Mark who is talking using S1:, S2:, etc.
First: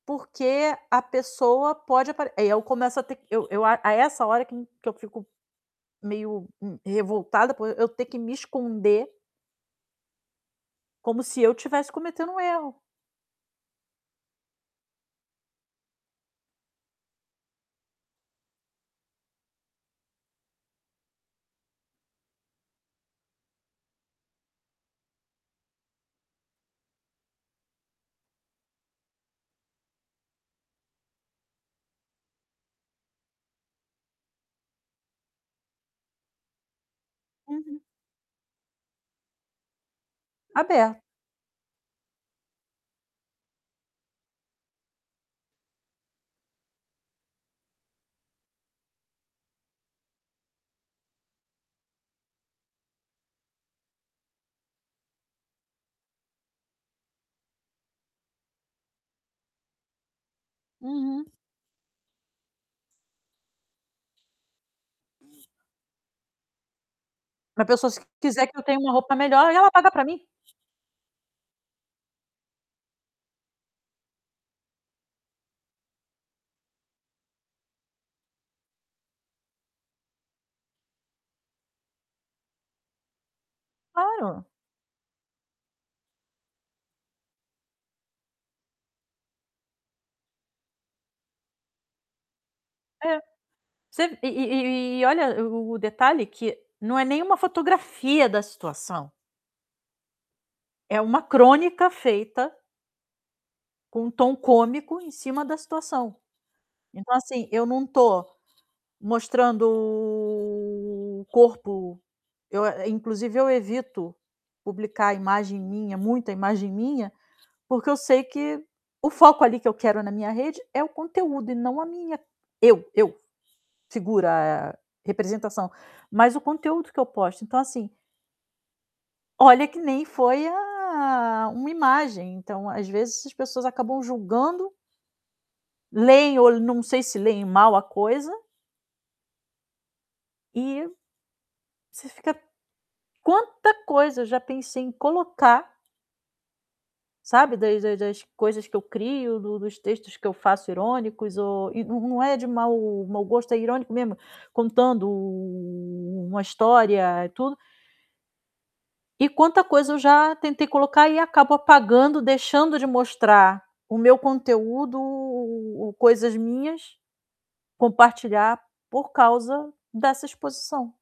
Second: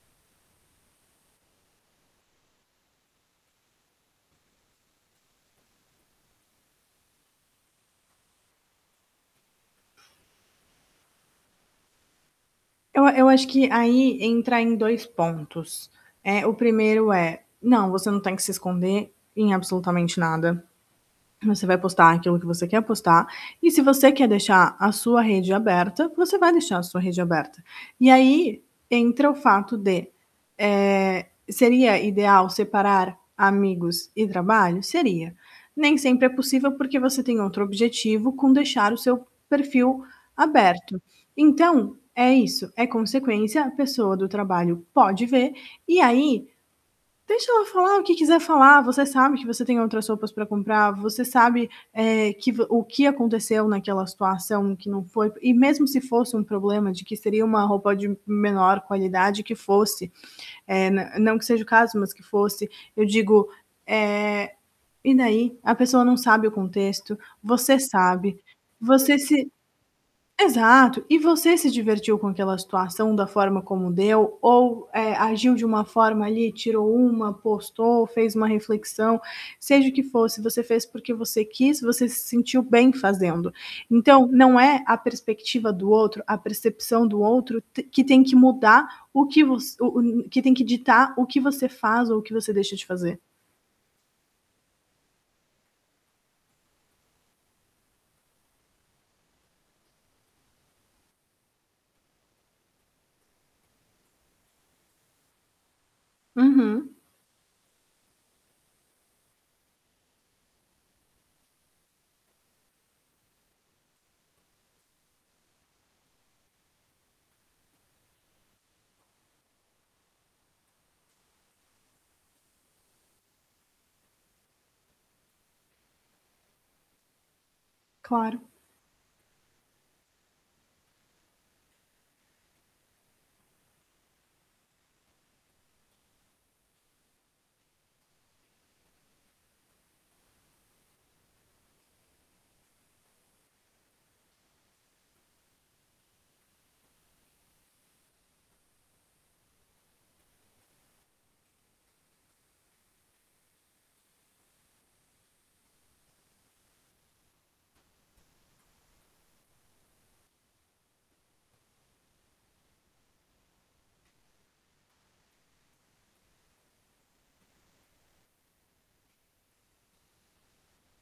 S1: Porque a pessoa pode apare aí eu começo a ter eu eu a a essa hora que que eu fico meio, hum, revoltada por e eu ter que me esconder como se eu tivesse cometendo um erro.
S2: Eu a eu acho que aí entra em 2 pontos. Eh, o 1º é: não, você não tem que se esconder em absolutamente nada. Você vai postar aquilo que você quer postar e, se você quer deixar a sua rede aberta, você vai deixar a sua rede aberta. E aí, entra o fato de, eh, seria ideal separar amigos e trabalho? Seria. Nem sempre é possível porque você tem outro
S1: Uhum.
S2: objetivo com deixar o seu perfil aberto.
S1: Aber
S2: Então, é isso, é consequência. A pessoa do trabalho pode ver. E aí, deixa ela falar o que quiser falar, você sabe que você tem outras roupas para comprar, você sabe, eh, que vo o que aconteceu naquela situação, o que não foi E mesmo se fosse um problema de que seria uma roupa de menor qualidade que fosse, eh, nã
S1: Uhum.
S2: não que seja o caso, mas que fosse, eu digo, eh, e daí? A pessoa não sabe o contexto,
S1: Pra
S2: você
S1: pessoas
S2: sabe.
S1: quiser que eu tenha uma roupa
S2: Você
S1: melhor,
S2: se
S1: aí ela paga para mim.
S2: exato! E você se divertiu com aquela situação da forma como deu, ou, eh, agiu de uma forma ali, tirou uma, postou, fez uma reflexão. Seja o que fosse, você fez porque você quis, você se sentiu bem fazendo. Então
S1: Claro.
S2: não é a perspectiva do outro, a percepção do outro te que tem que mudar o que voc o o que tem que ditar o que você faz ou o que você deixa de fazer.
S1: É. Você e e e olha o o detalhe que não é nem uma fotografia da situação. É uma crônica feita com um tom cômico em cima da situação.
S2: Uhum.
S1: Então, assim, eu não estou mostrando o corpo. Eu a inclusive eu evito publicar imagem minha, muita imagem minha, porque eu sei que o foco ali que eu quero na minha rede é o conteúdo e não a minha eu, eu. Figura representação. Mas o conteúdo que eu posto. Então assim
S2: Claro.
S1: Olha que nem foi a uma imagem. Então, às vezes, essas pessoas acabam julgando, leem, ou não sei se leem, mal a coisa. E você fica quanta coisa eu já pensei em colocar sabe, das das das coisas que eu crio, do dos textos que eu faço irônicos ou e não não é de mau mau gosto, é irônico mesmo, contando u u uma história, eh, tudo. E quanta coisa eu já tentei colocar e acabo apagando, deixando de mostrar o meu conteúdo, coisas minhas, compartilhar, por causa dessa exposição.